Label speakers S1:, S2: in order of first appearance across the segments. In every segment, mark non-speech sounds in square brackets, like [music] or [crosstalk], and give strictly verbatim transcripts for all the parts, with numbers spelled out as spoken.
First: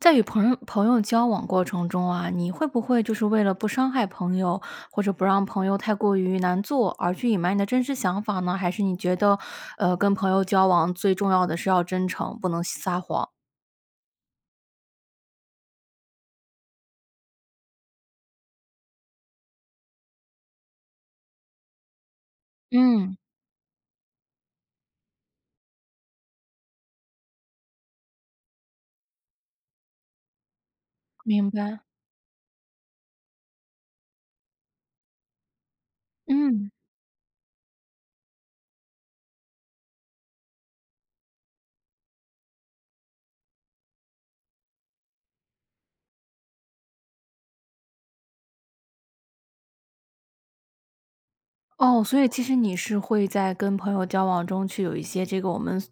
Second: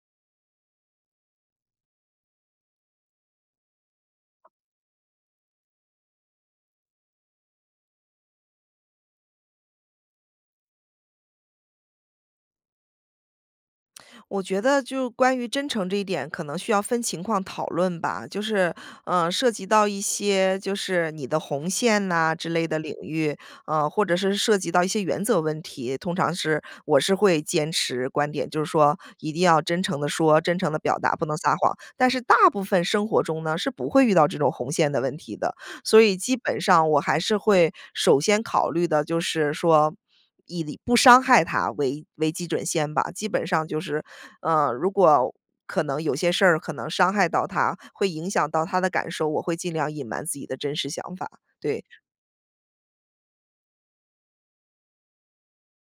S1: 在与朋友朋友交往过程中啊，你会不会就是为了不伤害朋友，或者不让朋友太过于难做而去隐瞒你的真实想法呢？还是你觉得，呃，跟朋友交往最重要的是要真诚，不能撒谎。
S2: 我觉得就关于真诚这一点可能需要分情况讨论吧，就是，呃，涉及到一些就是你的红线呐之类的领
S1: 嗯。
S2: 域。呃，或者是涉及到一些原则问题，通常是我是会坚持观点，就是说一定要真诚地说，真诚地表达，不能
S1: 明
S2: 撒谎。
S1: 白。
S2: 但是大部分生活中呢，是不会遇到这种红线的问题的。所以基本
S1: 嗯。
S2: 上我还是会首先考虑的，就是说，以不伤害他为为基准线吧。基本上就是，呃，如果可能有些事儿可能伤害到他，会影响到他的感受，我会尽量隐瞒自己的真实想法。对。
S1: 哦，所以其实你是会在跟朋友交往中去有一些这个我们所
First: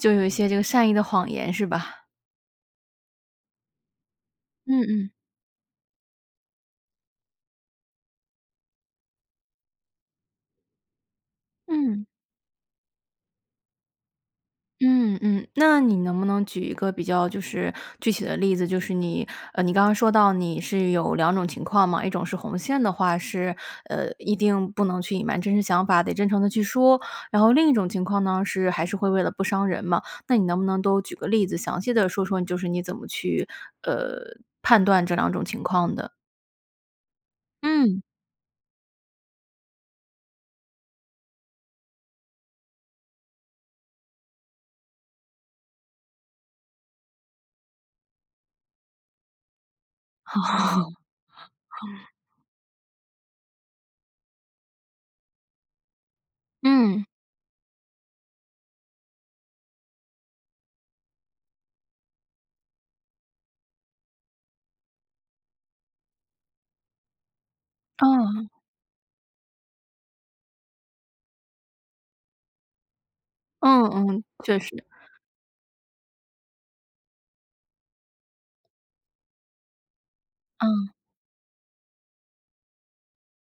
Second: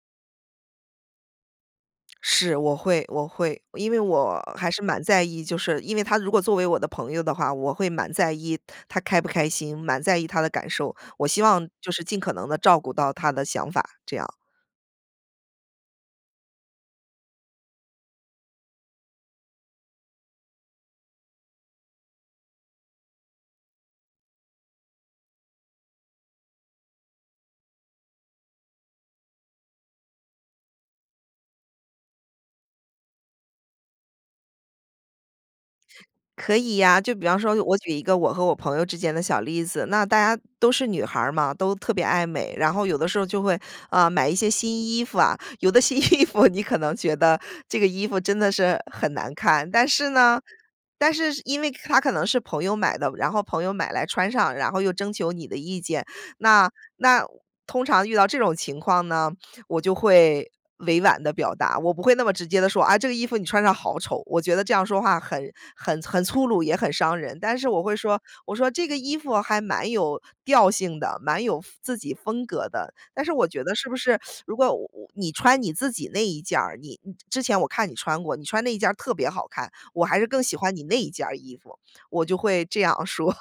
S1: 就有一些这个善意的谎言是吧？
S2: 是，我会我会因为我还是
S1: 嗯
S2: 蛮
S1: 嗯。
S2: 在意就是因为他如果作为我的朋友的话，我会蛮在意他开不开心，蛮在意他的感受。我希望就是
S1: 嗯。
S2: 尽可能地照顾到他的想法，这样。
S1: 嗯嗯，那你能不能举一个比较就是具体的例子，就是你，呃，你刚刚说到你是有两种情况嘛。一种是红线的话是，呃，一定不能去隐瞒真实想法，得真诚地去说。然后另一种情况呢是还是会为了不伤人嘛。那你能不能都举个例子，详细地说说就是你怎么去，呃，判断这两种情况的？
S2: 可以呀，就比方说我举一
S1: 嗯。
S2: 个我和我朋友之间的小例子。那大家都是女孩儿嘛，都特别爱美，然后有的时候就会，啊，买一些新衣服啊。有的新衣服你可能觉得这个衣服真的是很难看，但是呢
S1: [laughs]
S2: 但是因为它可能是朋友买的，然后朋友买来穿上，然后又征求你的意见。那
S1: 嗯。
S2: 那通常遇到这种情况呢，我就会委婉地表达。我不会那么直接地说：“啊，这个衣服你穿上好丑。”我觉得这样说话很很很粗鲁，也很伤人。但是我会说，
S1: 哦。
S2: 我说：“这个衣服还蛮有调性的，蛮有风自己风格的，但是我觉得
S1: 嗯
S2: 是不是
S1: 嗯，
S2: [sucks teeth] 如
S1: 确
S2: 果
S1: 实。
S2: 我你穿你自己那一件儿，你之前我看你穿过，你穿那一件儿特别好看，我还是更喜欢你
S1: 嗯。
S2: 那一件儿衣服。“我就会这样说，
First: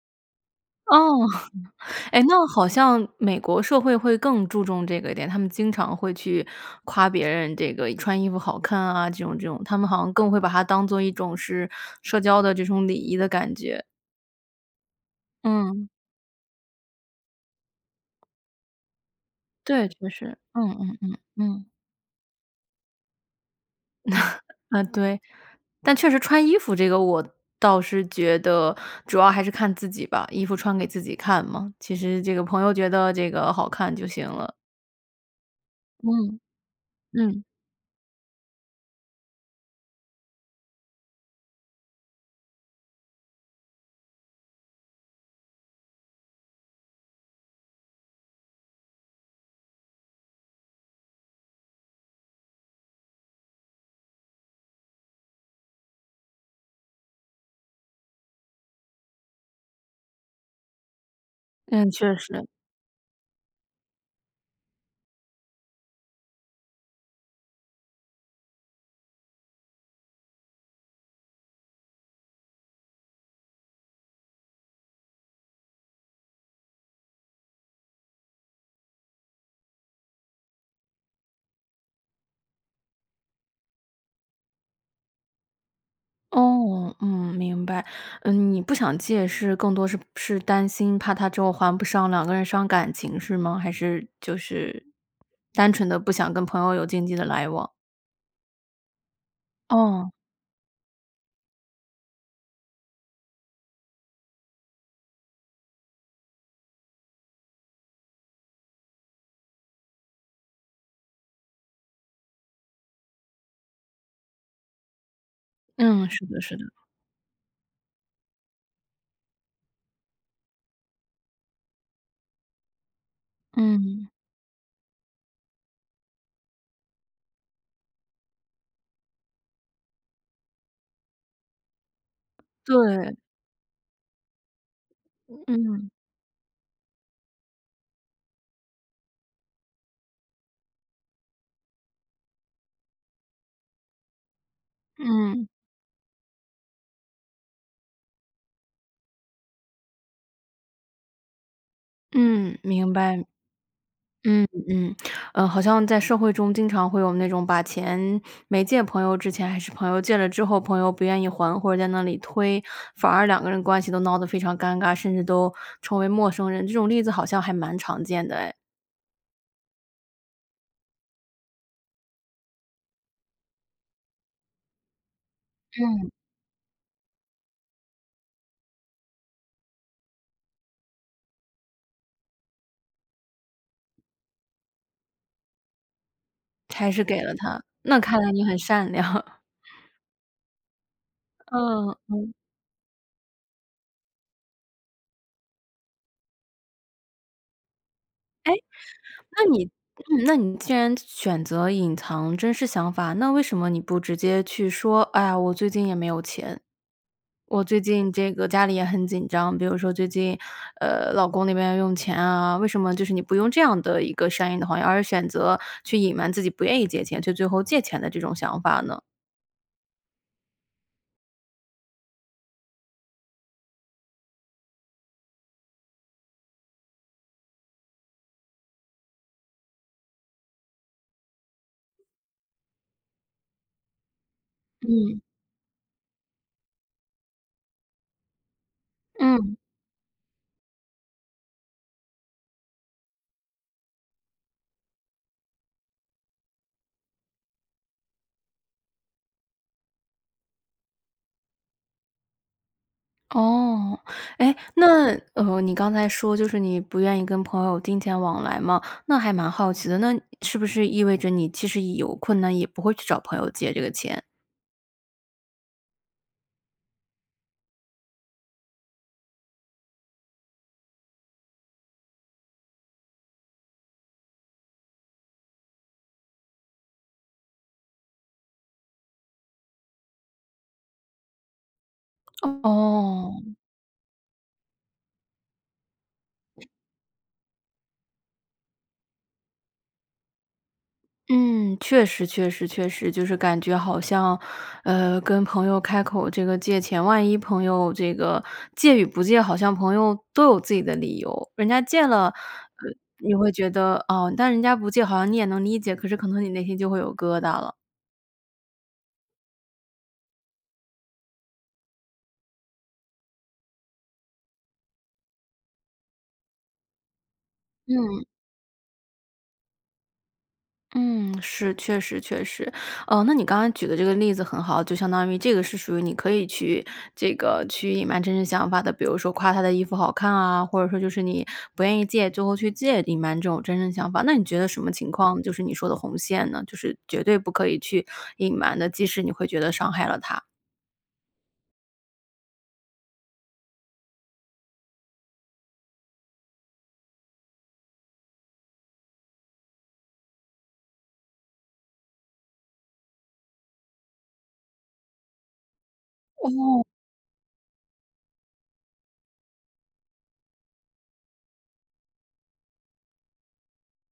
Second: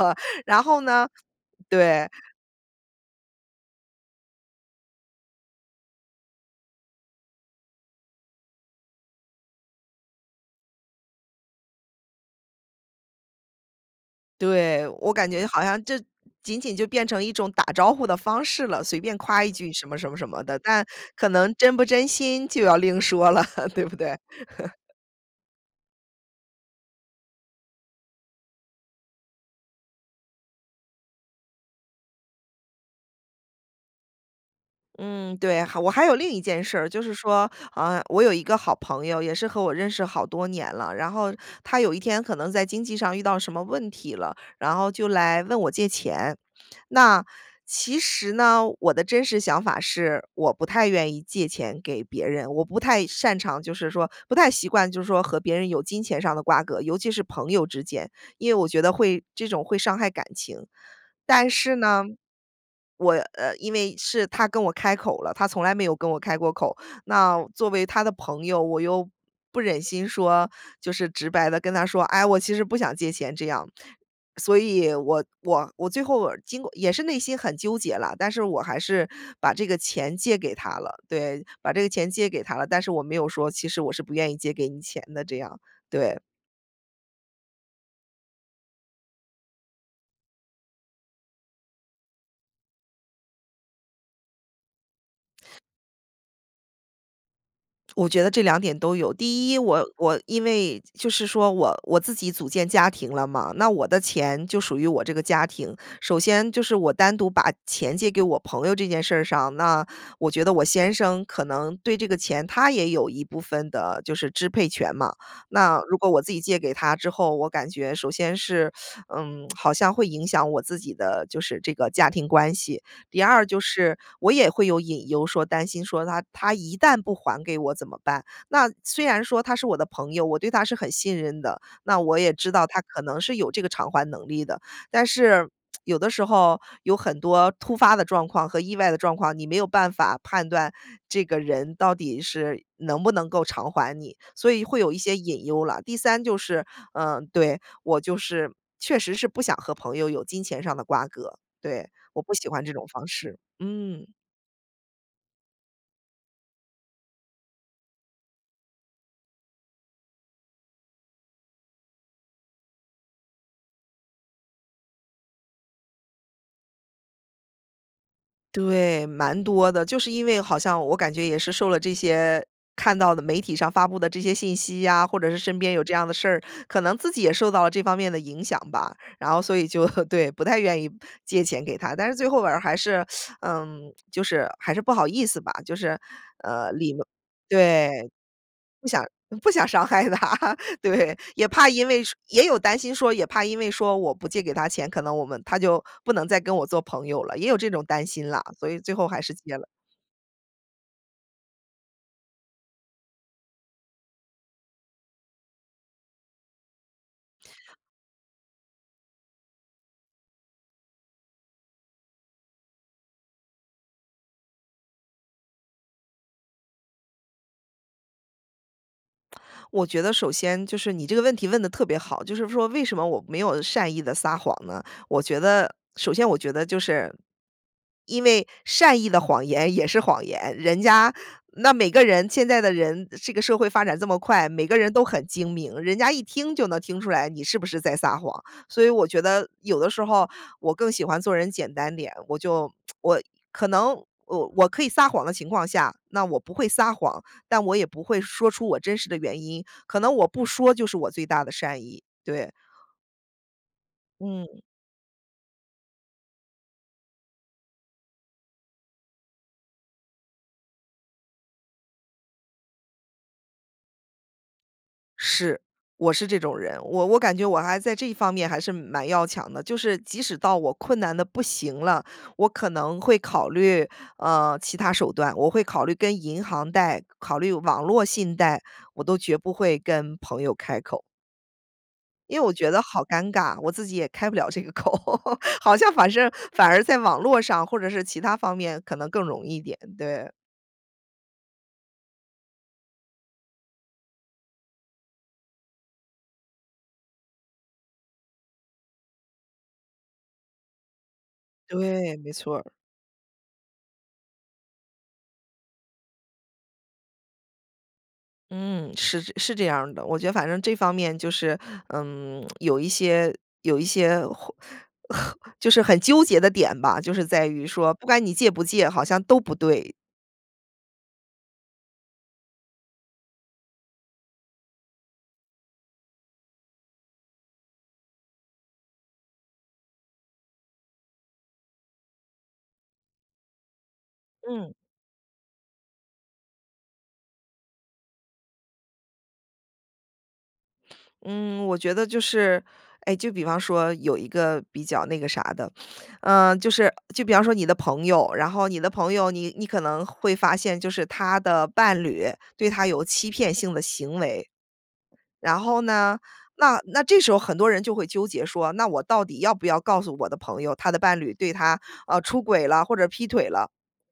S2: 然后
S1: 哦，
S2: 呢
S1: [laughs]
S2: 对。
S1: 哎，那好像美国社会会更注重这个一点，他们经常会去夸别人这个穿衣服好看啊，这种这种，他们好像更会把它当作一种是社交的这种礼仪的感觉。
S2: 对，我感觉好像
S1: 嗯。
S2: 这仅仅就变成一种打招呼的方式了，随便夸一句什
S1: 对，
S2: 么什
S1: 确
S2: 么什
S1: 实。
S2: 么的，
S1: 嗯
S2: 但
S1: 嗯嗯
S2: 可能
S1: 嗯。
S2: 真不真心就要另说了，对不对？
S1: [chuckles]
S2: [laughs]
S1: 呃，对。但确实穿衣服这个我倒是觉得，主要还是看自己吧。衣服穿给自己看嘛，其实这个朋友觉得这个好看就行了。
S2: 嗯，对，还我还有另
S1: 嗯，
S2: 一件事儿，就是
S1: 嗯。
S2: 说，呃，我有一个好朋友，也是和我认识好多年了。然后他有一天可能在经济上遇到什么问题了，然后就来问我借钱。那，其实呢，我的真实想法是，我不太愿意借钱给别人。我不太擅长就是说不太习惯就是说和别人有金钱上的瓜葛，尤其是朋友之间。因为我觉得会这种会伤害感情。但是
S1: 嗯，
S2: 呢，
S1: 确实。
S2: 我呃，因为是他跟我开口了，他从来没有跟我开过口。那作为他的朋友，我又不忍心说就是直白地跟他说：“哎，我其实不想借钱。”这样。所以我我我最后尔经过也是内心很纠结了，但是我还是把这个钱借给他了。对，把这个钱借给他了。但是我没有说，其实我是不愿意借给你钱的这样，对。
S1: 哦，嗯，明白。嗯，你不想借是更多是不是担心怕他之后还不上，两个人伤感情是吗？还是就是，单纯地不想跟朋友有经济的来往？
S2: 我觉得这两点都有。第一，我
S1: 哦。
S2: 我因为就是说，我我自己组建家庭了嘛，那我的钱就属于我这个家庭。首先就是我单独把钱借给我朋友这件事儿上，那我觉得我先生可能对这个钱他也有一部分的就是支配权嘛。那如果
S1: 嗯，
S2: 我
S1: 是
S2: 自己
S1: 的是
S2: 借
S1: 的。
S2: 给他之后，我感觉首先是，[sucks teeth] 嗯，[smacks lips] 好像会影响我自己的就是这个家庭关系。第二就是，
S1: 嗯。
S2: 我也会有隐忧说担心说，他他一旦不还给我怎么办？那虽然说他是我的朋友，我对他是很信任的，那我也知道他可
S1: 对。
S2: 能是有这个偿还能力的。但是，
S1: 嗯。
S2: 有的时候有很多突发的状况和意外的状况，你没有办法判断这个人到底是能不能够偿还你，所以会有一些隐
S1: 嗯。
S2: 忧啦。第三就是，嗯，对，我就是确实是不想和朋友有金钱上的瓜葛，对，我不喜
S1: 嗯，
S2: 欢这种
S1: 明
S2: 方
S1: 白。
S2: 式，嗯。
S1: 嗯，嗯。呃，好像在社会中经常会有那种把钱没借朋友之前还是朋友，借了之后朋友不愿意还，或者在那里推，反而两个人的关系都闹得非常尴尬，甚至都成为陌生人。这种例子好像还蛮常见的哎。
S2: 对，蛮多的。就是因为好像我感觉也是受了这些看到的媒体上发布的这些信息呀，或者是身边有这样
S1: 嗯。
S2: 的事儿，可能自己也受到了这方面的影响吧。然后所以就 [laughs] 对，不太愿意借钱给他。但是最后尔还是，[sucks teeth] 呃，就是还是不好意思吧，就是，呃，
S1: 还
S2: 礼
S1: 是
S2: 貌
S1: 给了他。那
S2: 对，
S1: 看来你很善良。
S2: 不想不想伤害他，对。也怕因
S1: 嗯，
S2: 为说
S1: 嗯。
S2: 也有担心说也怕因为说我不借给他钱，可能我们他就不能再跟我做朋友了，也有这种担心啦，
S1: 诶，
S2: 所以最后还是
S1: 那
S2: 借了。
S1: 你那你既然选择隐藏真实想法，那为什么你不直接去说：“哎呀，我最近也没有钱。我最近这个家里也很紧张。”比如说，“最近，呃，老公那边要用钱啊。”为什么就是你不用这样的一个善意的谎言，而选择去隐瞒自己不愿意借钱，却最后借钱的这种想法呢？
S2: 我觉得首先就是你这个问题问得特别好，就是说为什么我没有善意地撒谎呢？我觉得首先我觉得就是，因为善意的谎言也是谎言，人家那每个人现在的人，这个社会发展这么快，每个人都
S1: 嗯。
S2: 很精明，人家一听就能听出来你是不是在撒谎。所以我觉得
S1: 嗯。
S2: 有的时候我更喜欢做人简单点，我就 [tsk] 我可能我我可以撒谎的情况下，那我不会撒谎，但我也不会说出我真实的原因，可能我不说就是我最大的善意，对。
S1: 哦，诶，
S2: 嗯。
S1: 那哦，你刚才说就是你不愿意跟朋友金钱往来嘛。那还蛮好奇的，那是不是意味着你其实有困难，也不会去找朋友借这个钱？
S2: 是，我是这种人，我我感觉我还在这方面还是蛮要强的，就是即使到我困难得不行了。我可能会考虑，呃，其他手段，我会考虑跟银行贷，考虑网络信贷，我都绝不会跟朋友开口。因为我觉得好尴
S1: 哦。
S2: 尬，我自己也开不了这个口，[laughs] 好像反正反而在网络上或者是其它方面可能更容易一点，对。
S1: 嗯，确实确实确实。就是感觉好像，呃，跟朋友开口这个借钱，万一朋友这个借与不借，好像朋友都有自己的理由。人家借
S2: 对，
S1: 了，
S2: 没
S1: 呃，
S2: 错儿。
S1: 你会觉得，哦但人家不借，好像你也能理解，可是可能你内心就会有疙瘩了。
S2: 嗯，是这是这样儿的。我觉得反正这方面就是，嗯，[tsk] 有一些有一些或很就是很纠结的点吧，就是在于说，不管
S1: 嗯。
S2: 你借不借，好像都不对。
S1: 嗯，是，确实确实。呃，那你刚才举的这个例子很好，就相当于这个是属于你可以去这个去隐瞒真实想法的，比如说夸她的衣服好看啊，或者说就是你不愿意借，最后去借，隐瞒这种真正想法。那你觉得
S2: 嗯。
S1: 什么情况，就是你说的红线呢？就是绝对不可以去隐瞒的，即使你会觉得伤害了他。
S2: 嗯，我觉得就是哎，就比方说有一个比较那个啥的，[sniffs] 呃，就是就比方说你的朋友，然后你的朋友，你你可能会发现就是她的伴侣对她有欺骗性的行为。然后呢，那
S1: 哦。
S2: 那这时候很多人就会纠结说，那我到底要不要告诉我的朋友，她的伴侣对她，呃，出轨了或者劈腿了，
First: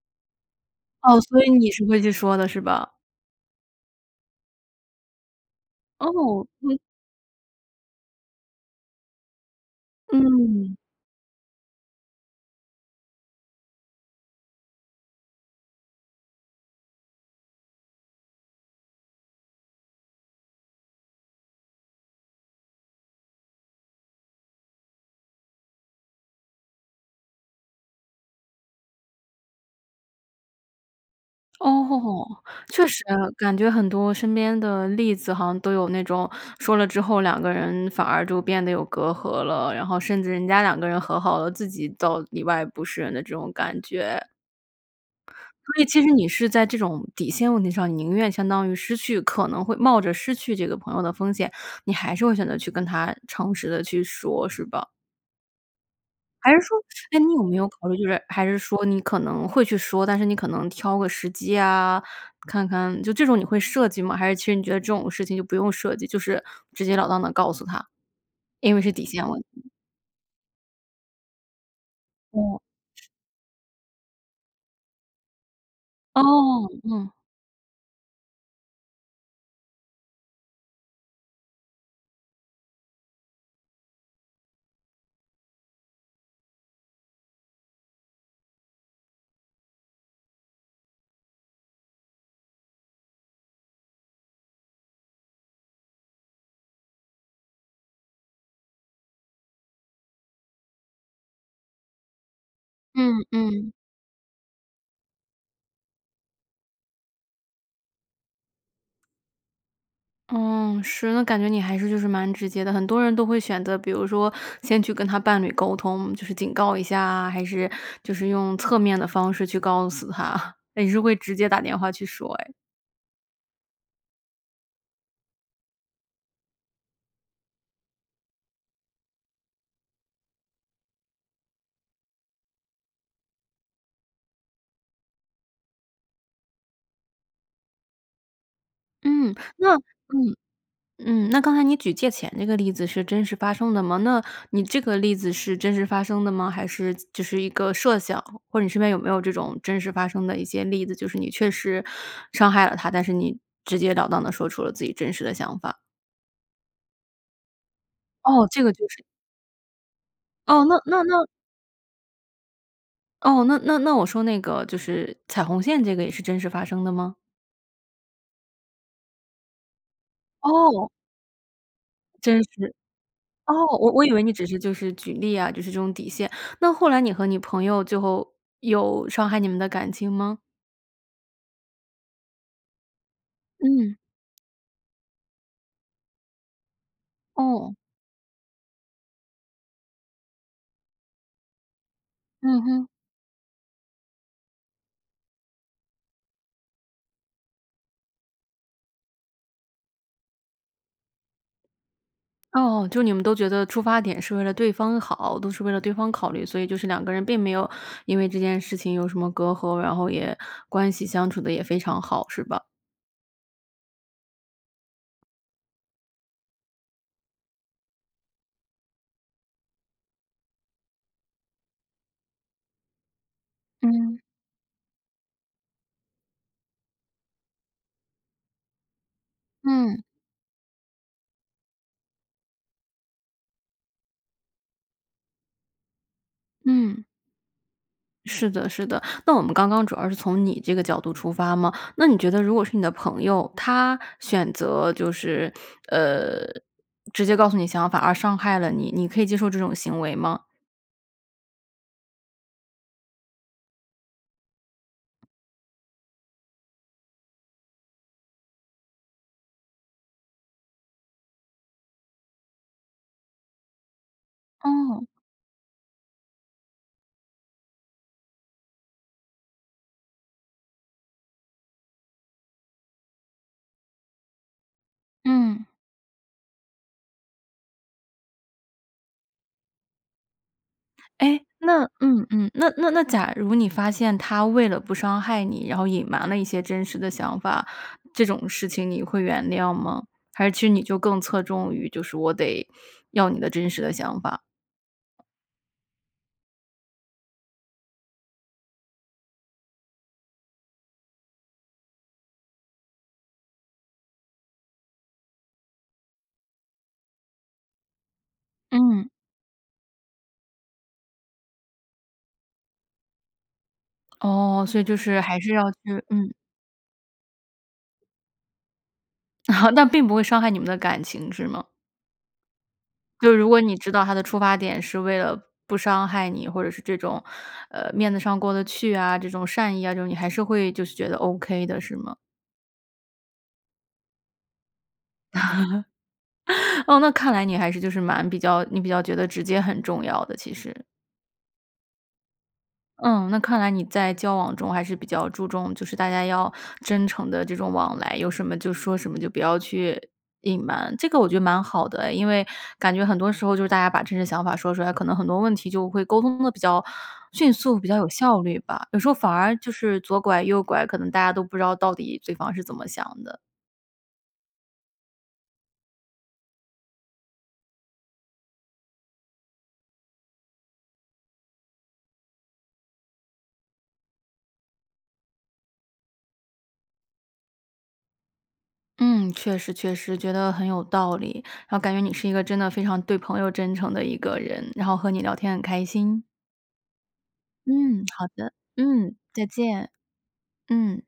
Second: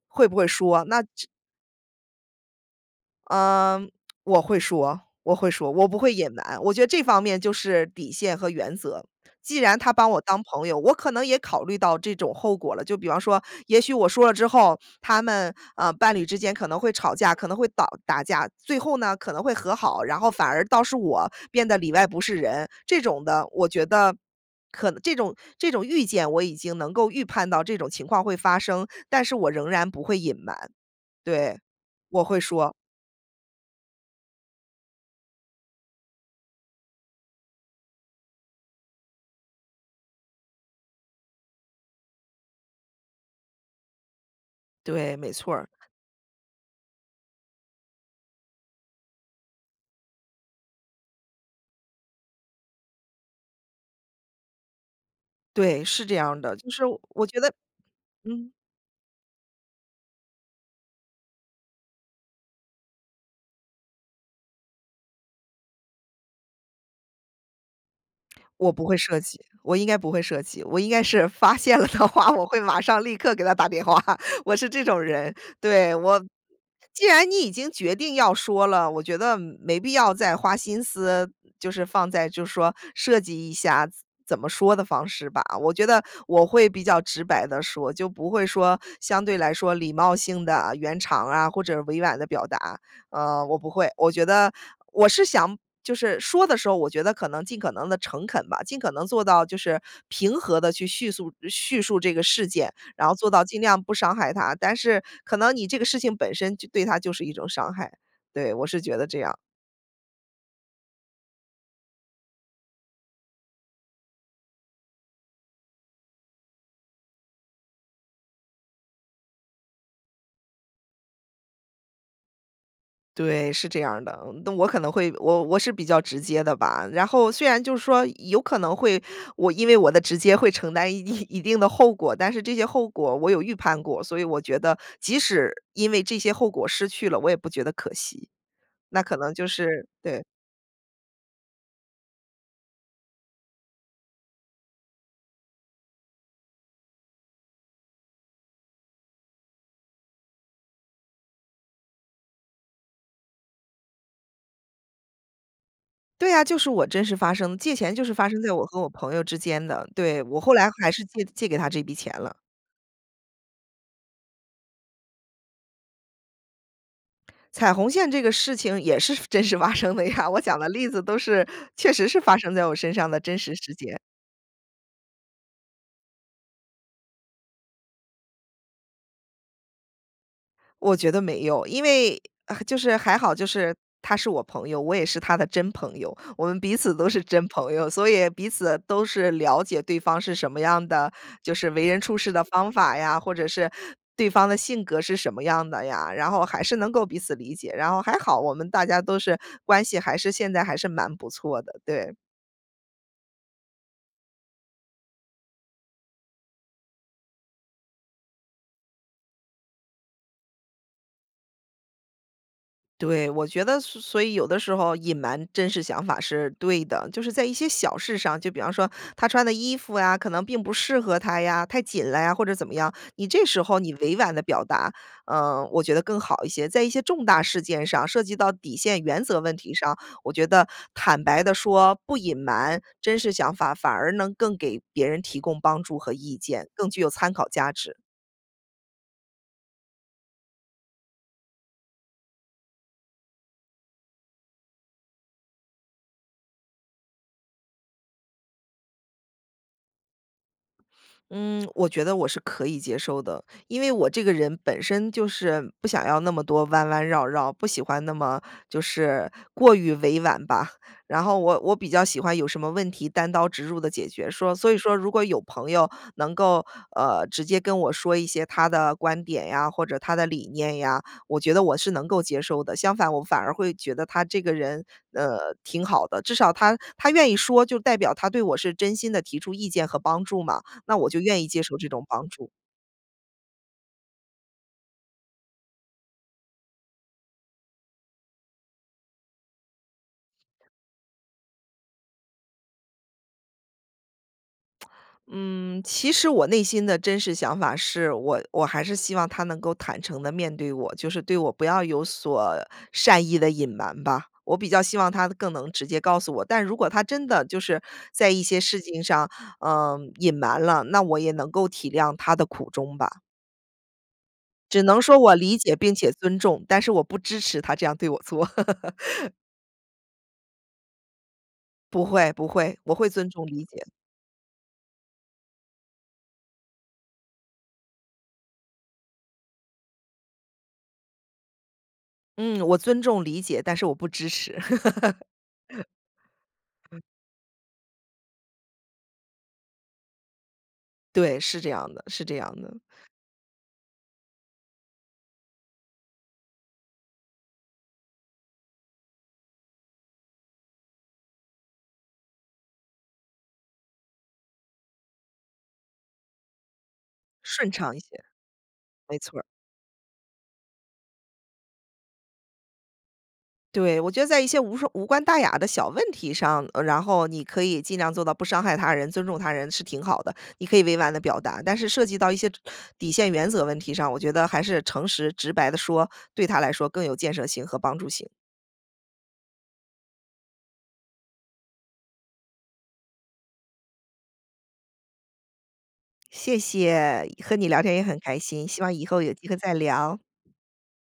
S2: 会不会说。那
S1: 哦，
S2: 这
S1: 所以你是会去说的是吧？
S2: 呃，我会说我会说。我不会隐
S1: 哦，
S2: 瞒，我
S1: 嗯。
S2: 觉得这方面就是底线和原则。既然她把我当朋
S1: 嗯。
S2: 友，我可能也考虑到这种后果了，就比方说，也许我说了之后，他们，呃，伴侣之间可能会吵架，可能会导打架。最后呢，可能会和好，然后反而倒是我变得里外不是人这种的。我觉得可能这种这种预见我已经能够预判到这种情况会发生，但是我仍然不会隐瞒。对，我
S1: 哦，
S2: 会说。
S1: 确实，感觉很多身边的例子好像都有那种，说了之后两个人反而就变得有隔阂了。然后甚至人家两个人和好了，自己倒里外不是人的这种感觉。
S2: 对，没错儿。
S1: 所以其实你是在这种底线问题上，宁愿相当于失去可能会冒着失去这个朋友的风险，你还是会选择去跟她诚实地去说，是吧？
S2: 对，是这样
S1: 还
S2: 的。
S1: 是
S2: 就
S1: 说
S2: 是
S1: 诶，
S2: 我
S1: 你
S2: 觉
S1: 有
S2: 得
S1: 没有考虑，就是还
S2: 嗯。
S1: 是说你可能会去说，但是你可能挑个时机啊，看看就这种你会设计吗？还是其实你觉得这种事情就不用设计，就是直截了当地告诉他。
S2: 我
S1: 因为
S2: 不
S1: 是
S2: 会
S1: 底
S2: 设
S1: 线
S2: 计，
S1: 问
S2: 我应该不会设计。我应该是发现了的话，我
S1: 嗯。
S2: 会马上、立刻给他打电话，我是这种人，对。我
S1: 哦，
S2: 既
S1: 嗯。
S2: 然你已经决定要说了，我觉得，没必要再花心思，就是放在就说设计一下怎怎么说的方式吧。我觉得我会比较直白地说，就不会说相对来说礼貌性的圆场儿啊，或者委婉地表达，呃，我不会。我觉得我是想就是说的时候，我觉得可能尽可能地诚恳吧，尽可能做到就是平和地去叙速叙述这个事件。然后
S1: 嗯
S2: 做到尽
S1: 嗯。
S2: 量不伤害他，但是可能你这个事情本身就对他就是一种伤害。对，我是觉得这样。
S1: 嗯，是，那感觉你还是就是蛮直接的。很多人都会选择比如说先去跟他伴侣沟通，就是警告一下啊，还是就是用侧面的方式去告诉他。[chuckles] 诶，你是会直接打电话去说哎。
S2: 对，是这样儿的。嗯那我可能会我我是比较直接的吧。然后虽然就是说有可能会我因为我的直接会承担一定一定的后果。但是这些后果我有预判过，所以我觉得即使因为这些后果失去了，我也不觉得可惜。那可能
S1: 嗯，
S2: 就
S1: 那
S2: 是对。
S1: 嗯，嗯，那刚才你举借钱这个例子是真实发生的吗？那你这个例子是真实发生的吗？还是子只是一个设想，或者你身边有没有这种真实发生的一些例子，就是你确实伤害了他，但是你直截了当地说出了自己真实的想法。
S2: 对呀，就是我真实发生借钱就是发生
S1: 哦，
S2: 在我
S1: 这个
S2: 和我
S1: 就是
S2: 朋友之间的对，我后
S1: 哦，
S2: 来
S1: 那
S2: 还
S1: 那
S2: 是借
S1: 那
S2: 借给他这笔钱了。
S1: 哦，那那那我说那个就是踩红线这个也是真实发生的吗？
S2: 踩红线这个事情也是真实发生的呀，我讲的例
S1: 哦。
S2: 子都是确实是发
S1: 真
S2: 生在我
S1: 实
S2: 身上的真
S1: 哦，
S2: 实事
S1: 我
S2: 件。
S1: 我以为你只是就是举例啊，就是这种底线。那后来你和你朋友最后，有伤害你们的感情吗？
S2: 我觉得没有。因为啊，就是还好，就是
S1: 嗯。
S2: 他是我朋友，我也是他的真朋友。我们彼此都是真朋
S1: 哦。
S2: 友，所以彼此都是了解对方是什么样的就是为人处事的
S1: 嗯
S2: 方
S1: 嗯。
S2: 法呀，或者是，对方的性格是什么样的呀？然后还是能够彼此理解，然后还好我们大家都是关系还是现在还是蛮不错的，对。
S1: 哦，就你们都觉得出发点是为了对方好，都是为了对方考虑，所以就是两个人并没有因为这件事情有什么隔阂，然后也关系相处得也非常好，是吧？
S2: 对，我觉得所所以有的时候，隐瞒真实想法是对的。就是在一些小事上，就比方说他穿的衣服呀，可能并不适合他呀，太紧了呀，或者怎么样，你这时候你委
S1: 嗯。
S2: 婉的表达，呃，我觉得更好一些。在一些重大事件上，涉及到底线原则问题上，
S1: 嗯。
S2: 我觉得坦白地说，不隐瞒真实想法，反而能更给别人提供帮助和意见，更具
S1: 嗯。
S2: 有参考价值。
S1: 是的是的，那我们刚刚主要是从你这个角度出发嘛，那你觉得如果是你的朋友，他选择就是，呃，直接告诉你想法而伤害了你，你可以接受这种行为吗？
S2: 嗯，我觉得我是可以接受的，因为我这个人本身就是，不想要那么多弯弯绕绕，不喜欢那么就是过于委婉吧。然后我我比较喜欢有什么问题单刀直入地解决，说所以说，
S1: 哦。
S2: 如果有朋友能够，呃，直接跟我说一些他的观点呀，或者他的理念呀，我觉得我是能够接受的。相反，我反而会觉得他这个人，呃，
S1: 嗯。
S2: 挺好的，至少他他愿意说，就代表他对我是真心地提出意见和帮助嘛，那我就
S1: 哎，
S2: 愿意接受
S1: 那
S2: 这种
S1: 嗯
S2: 帮助。
S1: 嗯，那那那假如你发现他为了不伤害你，然后隐瞒了一些真实的想法，这种事情你会原谅吗？还是其实你就更侧重于，就是我得要你的真实的想法。
S2: 嗯，其实我内心的真实想法是，我我还是希望他能够坦诚地面对我，就是对我不要有所善意的隐瞒吧，我比较希望他更能直接告诉我。但如果他真的就是在一些事情
S1: 嗯。
S2: 上，呃，隐瞒了，那我也能够体谅他的苦衷吧。
S1: 哦，所
S2: 只
S1: 以就
S2: 能说
S1: 是
S2: 我
S1: 还是
S2: 理
S1: 要
S2: 解
S1: 去
S2: 并且
S1: 嗯。
S2: 尊重，但是我不支持他这样对我做。[laughs]
S1: [laughs] 那并不会伤害你们的感情，是吗？
S2: 不会不会，我会尊
S1: 就
S2: 重
S1: 如果
S2: 理
S1: 你
S2: 解。
S1: 知道他的出发点，是为了不伤害你，或者是这种，呃，面子上过得去啊，这种善意啊，就你还是会就是觉得 OK 的，是吗？
S2: 嗯，我尊重理解，但是我不支持。[laughs]
S1: [laughs] 哦，
S2: 嗯。
S1: 那看来你还是就是蛮比较你比较觉得直接很重要的，其实。
S2: 对，是这样的是这样的。
S1: 嗯，那看来你在交往中，还是比较注重就是大家要真诚地这种往来，有什么就说什么，就不要去隐瞒，这个我觉得蛮好的哎。因为感觉很多时候，就是大家把真实想法说出来，可能很多问题就会沟通得比较迅
S2: 顺
S1: 速，比
S2: 畅
S1: 较
S2: 一些，
S1: 有效率吧。有时候
S2: 没
S1: 反
S2: 错。
S1: 而就是左拐右拐，可能大家都不知道到底对方是怎么想的。
S2: 对，我觉得在一些无伤无关大雅的小问题上，呃，然后你可以尽量做到不伤害他人，尊重他人是挺好的，你可以委婉地表达。但是涉及到一些底线原则问题上，我觉得还是诚实直白地说，对他来说更有建设性和帮助性。
S1: 嗯，确实确实，觉得很有道理，然后感觉你是一个真的非常对朋友真诚的一个人，然后和你聊天很开心。
S2: 谢谢，和你聊天也
S1: 嗯，
S2: 很
S1: 好
S2: 开
S1: 的，
S2: 心，希望以
S1: 嗯，
S2: 后有
S1: 再
S2: 机会再
S1: 见，
S2: 聊。
S1: 嗯。